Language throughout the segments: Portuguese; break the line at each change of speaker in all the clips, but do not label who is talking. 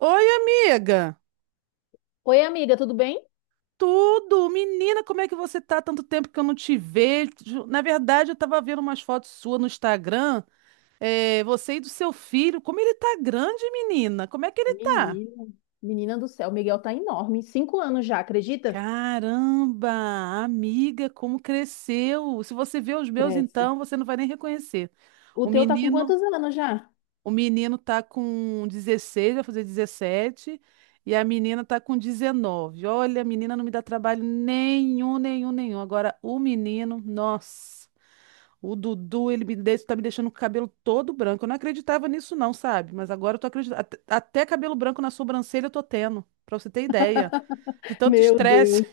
Oi, amiga!
Oi, amiga, tudo bem?
Tudo! Menina, como é que você tá? Tanto tempo que eu não te vejo. Na verdade, eu tava vendo umas fotos suas no Instagram. É, você e do seu filho. Como ele tá grande, menina! Como é que ele tá?
Menina, Menina do céu, o Miguel tá enorme. 5 anos já, acredita?
Caramba! Amiga, como cresceu! Se você vê os meus,
Cresce.
então, você não vai nem reconhecer.
O
O
teu tá com
menino.
quantos anos já?
O menino tá com 16, vai fazer 17, e a menina tá com 19. Olha, a menina não me dá trabalho nenhum, nenhum, nenhum. Agora, o menino, nossa, o Dudu, ele me deixa, tá me deixando com o cabelo todo branco. Eu não acreditava nisso, não, sabe? Mas agora eu tô acreditando. Até cabelo branco na sobrancelha eu tô tendo, pra você ter ideia. De tanto
Meu
estresse.
Deus,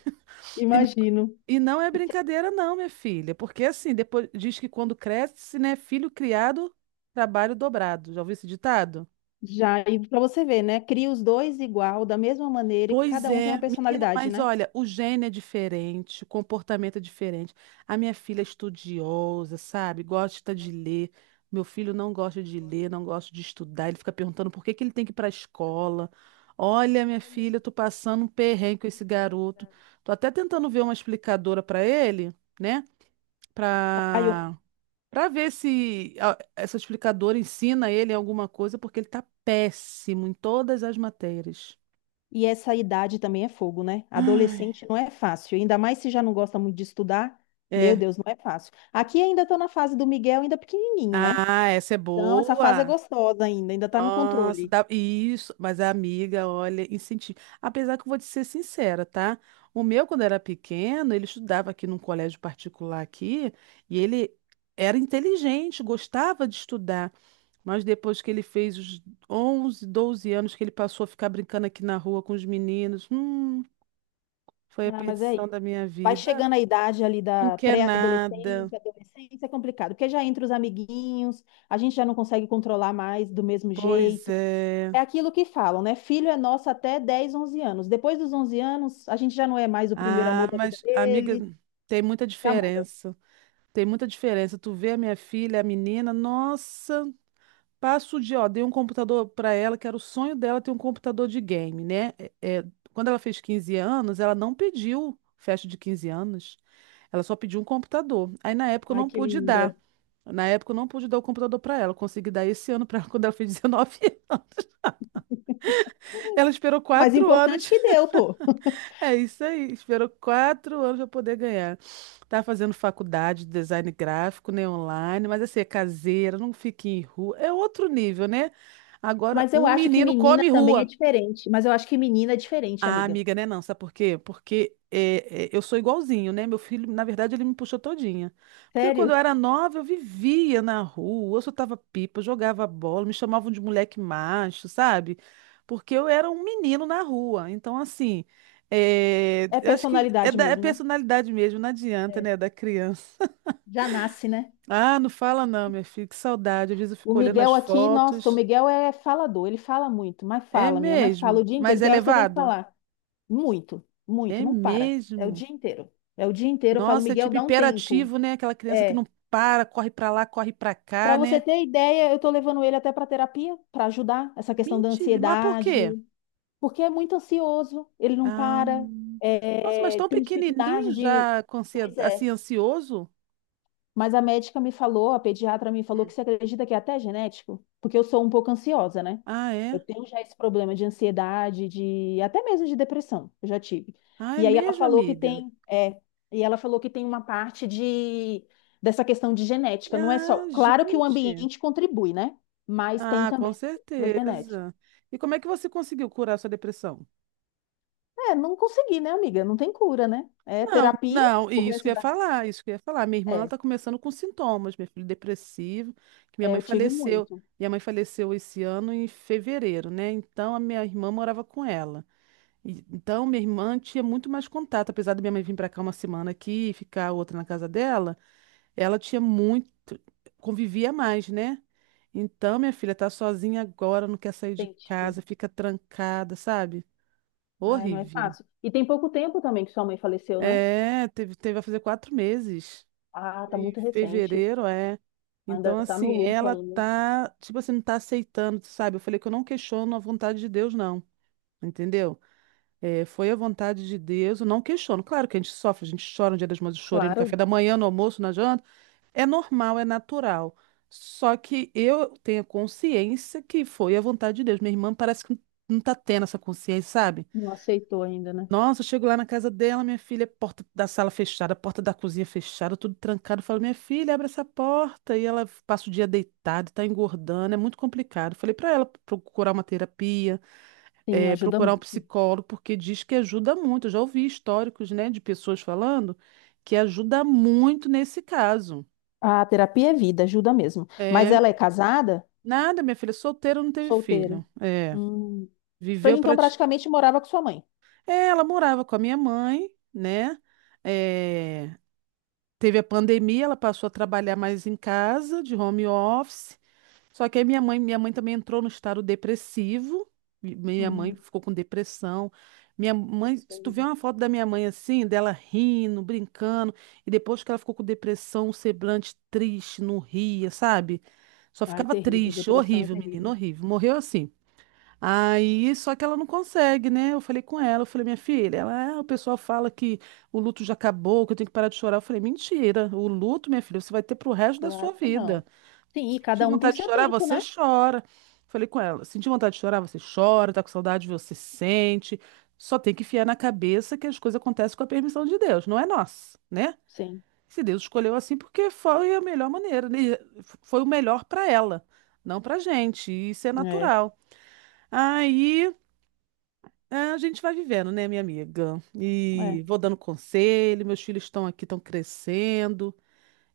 E, n-
imagino.
e não é
E-
brincadeira, não, minha filha. Porque assim, depois diz que quando cresce, né, filho criado, trabalho dobrado. Já ouviu esse ditado?
Já, e pra você ver, né? Cria os dois igual, da mesma maneira, e
Pois
cada um tem uma
é, menina,
personalidade,
mas
né?
olha, o gene é diferente, o comportamento é diferente. A minha filha é estudiosa, sabe? Gosta de ler. Meu filho não gosta de ler, não gosta de estudar. Ele fica perguntando por que que ele tem que ir para a escola. Olha, minha
Olha,
filha, eu tô passando um perrengue com esse garoto. Tô até tentando ver uma explicadora para ele, né?
Ai, eu-
Para para ver se essa explicadora ensina ele alguma coisa, porque ele tá péssimo em todas as matérias.
E essa idade também é fogo, né?
Ai.
Adolescente não é fácil, ainda mais se já não gosta muito de estudar. Meu
É.
Deus, não é fácil. Aqui ainda tô na fase do Miguel, ainda pequenininho, né?
Ah, essa é
Então, essa fase é
boa.
gostosa ainda, ainda está no
Nossa,
controle.
dá isso. Mas a amiga, olha, incentivo. Apesar que eu vou te ser sincera, tá? O meu, quando era pequeno, ele estudava aqui num colégio particular aqui e ele era inteligente, gostava de estudar. Mas depois que ele fez os 11, 12 anos que ele passou a ficar brincando aqui na rua com os meninos, foi a
Ah, mas é
perdição
isso.
da minha
Vai
vida.
chegando a idade ali
Não
da
quer nada.
pré-adolescência, adolescência é complicado, porque já entra os amiguinhos, a gente já não consegue controlar mais do mesmo
Pois
jeito.
é.
É aquilo que falam, né? Filho é nosso até 10, 11 anos. Depois dos 11 anos, a gente já não é mais o primeiro
Ah,
amor da vida
mas amiga,
dele,
tem muita
já muda.
diferença. Tem muita diferença. Tu vê a minha filha, a menina, nossa, passo o dia, ó, dei um computador pra ela, que era o sonho dela ter um computador de game, né? É, quando ela fez 15 anos, ela não pediu festa de 15 anos. Ela só pediu um computador. Aí na época eu
Ai,
não
que
pude
linda.
dar. Na época eu não pude dar o computador pra ela. Eu consegui dar esse ano pra ela quando ela fez 19 anos. Ela esperou
Mas
quatro
importante
anos
que deu, pô.
É isso aí. Esperou quatro anos para poder ganhar. Tá fazendo faculdade de design gráfico, né, online, mas assim, é caseira, não fica em rua. É outro nível, né? Agora,
Mas eu
um
acho que
menino
menina
come
também é
rua.
diferente. Mas eu acho que menina é diferente,
Ah,
amiga.
amiga, né? Não, sabe por quê? Porque eu sou igualzinho, né? Meu filho, na verdade, ele me puxou todinha. Porque quando
Sério?
eu era nova, eu vivia na rua, eu soltava pipa, eu jogava bola, me chamavam de moleque macho, sabe? Porque eu era um menino na rua. Então, assim,
É
eu acho que é
personalidade
da é
mesmo, né?
personalidade mesmo, não adianta,
É.
né? Da criança.
Já nasce, né?
Ah, não fala não, minha filha, que saudade. Às vezes eu
O
fico olhando as
Miguel aqui, nossa, o
fotos.
Miguel é falador, ele fala muito, mas
É
fala, menina, mas fala o
mesmo?
dia inteiro.
Mas é
Tem horas que eu tenho que
levado?
falar. Muito, muito,
É
não para. É o
mesmo?
dia inteiro. É o dia inteiro. Eu falo,
Nossa, é
Miguel,
tipo
dá um tempo.
hiperativo, né? Aquela criança que
É.
não para, corre pra lá, corre pra
Para
cá,
você
né?
ter ideia, eu tô levando ele até para terapia para ajudar essa questão da
Mentira, mas por quê?
ansiedade, porque é muito ansioso, ele não
Ah,
para,
nossa, mas
é,
tão
tem
pequenininho
dificuldade de.
já, com
Pois é.
assim, ansioso?
Mas a médica me falou, a pediatra me falou que
Hum.
você acredita que é até genético? Porque eu sou um pouco ansiosa, né?
Ah, é?
Eu tenho já esse problema de ansiedade, de até mesmo de depressão, eu já tive.
Ah, é
E aí ela
mesmo,
falou que
amiga?
tem, e ela falou que tem uma parte de dessa questão de genética, não é só,
Ah,
claro que o
gente.
ambiente contribui, né? Mas tem
Ah, com
também a questão da genética.
certeza. E como é que você conseguiu curar sua depressão?
É, não consegui, né, amiga? Não tem cura, né? É
Não,
terapia,
não,
o
e isso que
resto
eu ia
da...
falar, isso que eu ia falar. Minha irmã
É,
está começando com sintomas, meu filho depressivo, que minha
é,
mãe
eu tive
faleceu.
muito.
Minha mãe faleceu esse ano em fevereiro, né? Então a minha irmã morava com ela. Então minha irmã tinha muito mais contato, apesar da minha mãe vir para cá uma semana aqui e ficar outra na casa dela, ela tinha muito, convivia mais, né? Então minha filha tá sozinha agora, não quer sair de
Tem
casa, fica trancada, sabe?
Ah, não é
Horrível.
fácil. E tem pouco tempo também que sua mãe faleceu, né?
É, teve a fazer 4 meses.
Ah, tá
Em
muito recente.
fevereiro, é.
Ainda
Então,
tá no
assim,
luto
ela
ainda.
tá, tipo assim, não tá aceitando, sabe? Eu falei que eu não questiono a vontade de Deus, não. Entendeu? É, foi a vontade de Deus, eu não questiono. Claro que a gente sofre, a gente chora no Dia das Mães, eu chorei no café
Claro,
da manhã, no almoço, na janta. É normal, é natural. Só que eu tenho a consciência que foi a vontade de Deus. Minha irmã parece que não tá tendo essa consciência, sabe?
não aceitou ainda, né?
Nossa, eu chego lá na casa dela, minha filha, porta da sala fechada, porta da cozinha fechada, tudo trancado. Eu falo, minha filha, abre essa porta. E ela passa o dia deitada, tá engordando, é muito complicado. Falei pra ela procurar uma terapia,
Sim, ajuda
procurar um
muito.
psicólogo, porque diz que ajuda muito. Eu já ouvi históricos, né, de pessoas falando que ajuda muito nesse caso.
A terapia é vida, ajuda mesmo. Mas
É,
ela é casada?
nada, minha filha, solteira não teve
Solteira.
filho. É,
Hum.
viveu
Então
praticamente.
praticamente morava com sua mãe.
É, ela morava com a minha mãe, né? É, Teve a pandemia, ela passou a trabalhar mais em casa, de home office. Só que aí minha mãe também entrou no estado depressivo. Minha mãe
Hum.
ficou com depressão. Minha mãe, se tu vê
Terrível.
uma foto da minha mãe assim, dela rindo, brincando, e depois que ela ficou com depressão, um semblante triste, não ria, sabe? Só
Ai,
ficava
terrível.
triste,
Depressão é
horrível, menino,
terrível.
horrível. Morreu assim. Aí, só que ela não consegue, né? Eu falei com ela, eu falei, minha filha, ela, ah, o pessoal fala que o luto já acabou, que eu tenho que parar de chorar. Eu falei, mentira, o luto, minha filha, você vai ter pro resto da sua
Claro que
vida.
não. Sim, e
Se
cada um tem
vontade de
seu
chorar,
tempo,
você
né?
chora. Falei com ela, senti vontade de chorar, você chora, tá com saudade, você sente. Só tem que enfiar na cabeça que as coisas acontecem com a permissão de Deus, não é nossa, né?
Sim.
Se Deus escolheu assim, porque foi a melhor maneira, né? Foi o melhor para ela, não pra gente. Isso é
É,
natural. Aí. É, a gente vai vivendo, né, minha amiga?
é.
E vou dando conselho, meus filhos estão aqui, estão crescendo,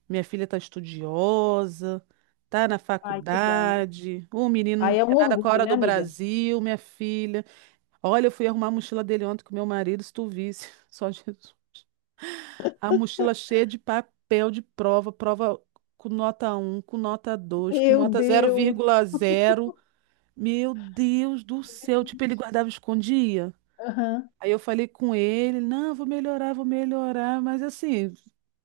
minha filha está estudiosa, tá na
Ai, que bom, né?
faculdade, o menino não
Aí é um
quer nada com a
orgulho,
hora
né,
do
amiga?
Brasil, minha filha. Olha, eu fui arrumar a mochila dele ontem com meu marido, se tu visse, só Jesus. A mochila cheia de papel de prova com nota 1, com nota 2, com
Meu
nota zero
Deus!
vírgula zero. Meu Deus do céu, tipo, ele guardava e escondia.
Aham.
Aí eu falei com ele, não, vou melhorar, mas assim,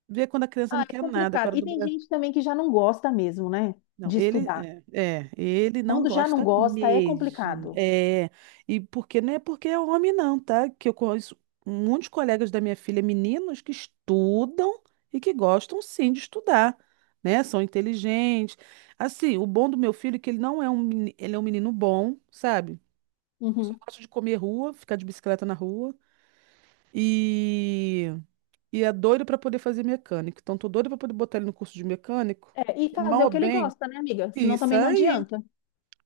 vê quando a criança
Ah,
não
é
quer nada,
complicado.
agora
E
do
tem
Brasil.
gente também que já não gosta mesmo, né?
Não,
De
ele
estudar.
é, é, ele não
Quando já
gosta
não gosta, é
mesmo.
complicado.
E porque não é porque é homem, não, tá? Que eu conheço muitos colegas da minha filha, meninos que estudam e que gostam sim de estudar, né? São inteligentes. Assim, o bom do meu filho é que ele não é um, meni- ele é um menino bom, sabe? Só
Uhum.
gosta de comer rua, ficar de bicicleta na rua. E E é doido para poder fazer mecânico. Então, tô doido para poder botar ele no curso de mecânico.
É, e
E
fazer
mal
o
ou
que ele
bem,
gosta, né, amiga? Senão
isso
também não
aí,
adianta.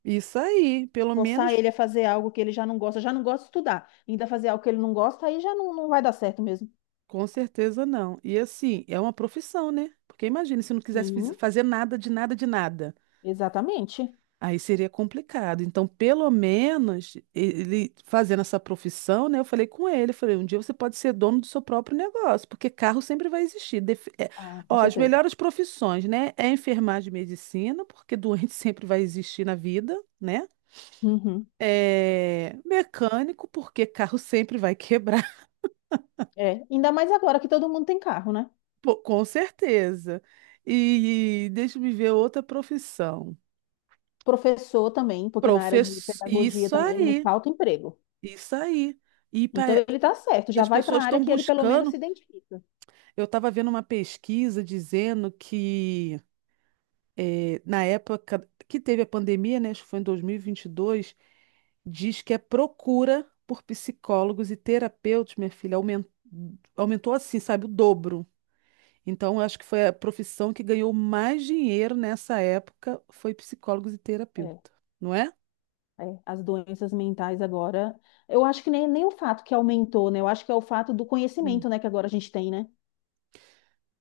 isso aí. Pelo
Forçar
menos,
ele a fazer algo que ele já não gosta de estudar. Ainda fazer algo que ele não gosta, aí já não, não vai dar certo mesmo.
com certeza não. E assim, é uma profissão, né? Porque imagina se não quisesse
Sim,
fazer nada de nada de nada.
exatamente.
Aí seria complicado. Então, pelo menos, ele fazendo essa profissão, né? Eu falei com ele, eu falei, um dia você pode ser dono do seu próprio negócio, porque carro sempre vai existir. Def- é,
Ah, com
ó, as
certeza.
melhores profissões, né? É enfermagem e medicina, porque doente sempre vai existir na vida, né?
Uhum.
É mecânico, porque carro sempre vai quebrar,
É, ainda mais agora que todo mundo tem carro, né?
pô, com certeza. E deixa eu me ver outra profissão.
Professor também, porque na área de
Professor,
pedagogia
isso
também não
aí,
falta emprego.
isso aí. E
Então
pa-
ele tá certo,
E
já
as
vai para
pessoas
a área
estão
que ele pelo menos se
buscando.
identifica.
Eu estava vendo uma pesquisa dizendo que na época que teve a pandemia, né, acho que foi em dois mil e vinte e dois diz que a procura por psicólogos e terapeutas, minha filha, aumentou assim, sabe, o dobro. Então, eu acho que foi a profissão que ganhou mais dinheiro nessa época, foi psicólogos e
É.
terapeuta, não é?
É, as doenças mentais agora, eu acho que nem o fato que aumentou, né? Eu acho que é o fato do
Hum.
conhecimento, né, que agora a gente tem, né?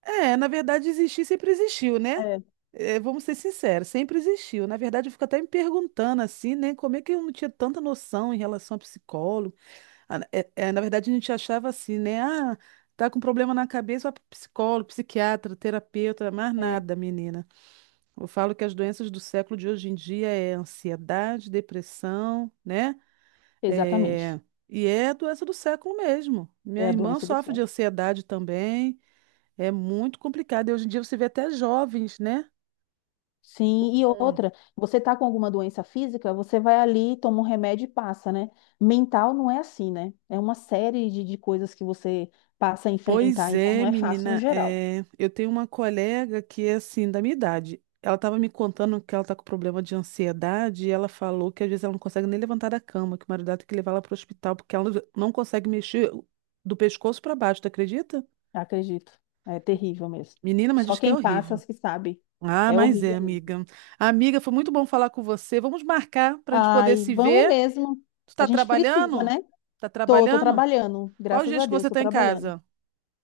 É, na verdade, existir sempre existiu, né?
É,
É, vamos ser sinceros, sempre existiu. Na verdade, eu fico até me perguntando assim, né? Como é que eu não tinha tanta noção em relação a psicólogo? Na verdade, a gente achava assim, né? Ah, tá com problema na cabeça, vai pro psicólogo, psiquiatra, terapeuta, mais
é.
nada, menina. Eu falo que as doenças do século de hoje em dia é ansiedade, depressão, né?
Exatamente.
É, e é doença do século mesmo.
É
Minha
a
irmã
doença do
sofre de
século.
ansiedade também. É muito complicado. E hoje em dia você vê até jovens, né? Com-
Sim, e outra, você tá com alguma doença física, você vai ali, toma um remédio e passa, né? Mental não é assim, né? É uma série de coisas que você passa a enfrentar,
Pois
então não
é,
é fácil no
menina.
geral,
Eu tenho uma colega que é assim, da minha idade. Ela estava me contando que ela está com problema de ansiedade e ela falou que às vezes ela não consegue nem levantar da cama, que o marido dela tem que levar ela para o hospital porque ela não consegue mexer do pescoço para baixo, tu acredita?
acredito. É terrível mesmo.
Menina, mas
Só
diz que é
quem passa
horrível.
as que sabe.
Ah,
É
mas é,
horrível mesmo.
amiga. Amiga, foi muito bom falar com você. Vamos marcar para a gente poder
Ai,
se
vamos
ver.
mesmo.
Tu
A
tá
gente precisa,
trabalhando?
né?
Tá
Tô
trabalhando?
trabalhando,
Qual os
graças
dias
a
que você
Deus, tô
está em
trabalhando.
casa?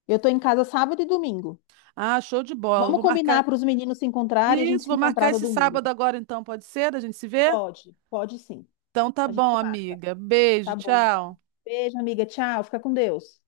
Eu tô em casa sábado e domingo.
Ah, show de bola.
Vamos
Vou
combinar
marcar.
para os meninos se encontrarem e a
Isso,
gente se
vou marcar
encontrar
esse
todo mundo.
sábado agora então, pode ser? A gente se vê?
Pode, pode sim.
Então tá
A
bom,
gente marca.
amiga. Beijo,
Tá bom, então.
tchau.
Beijo, amiga. Tchau. Fica com Deus.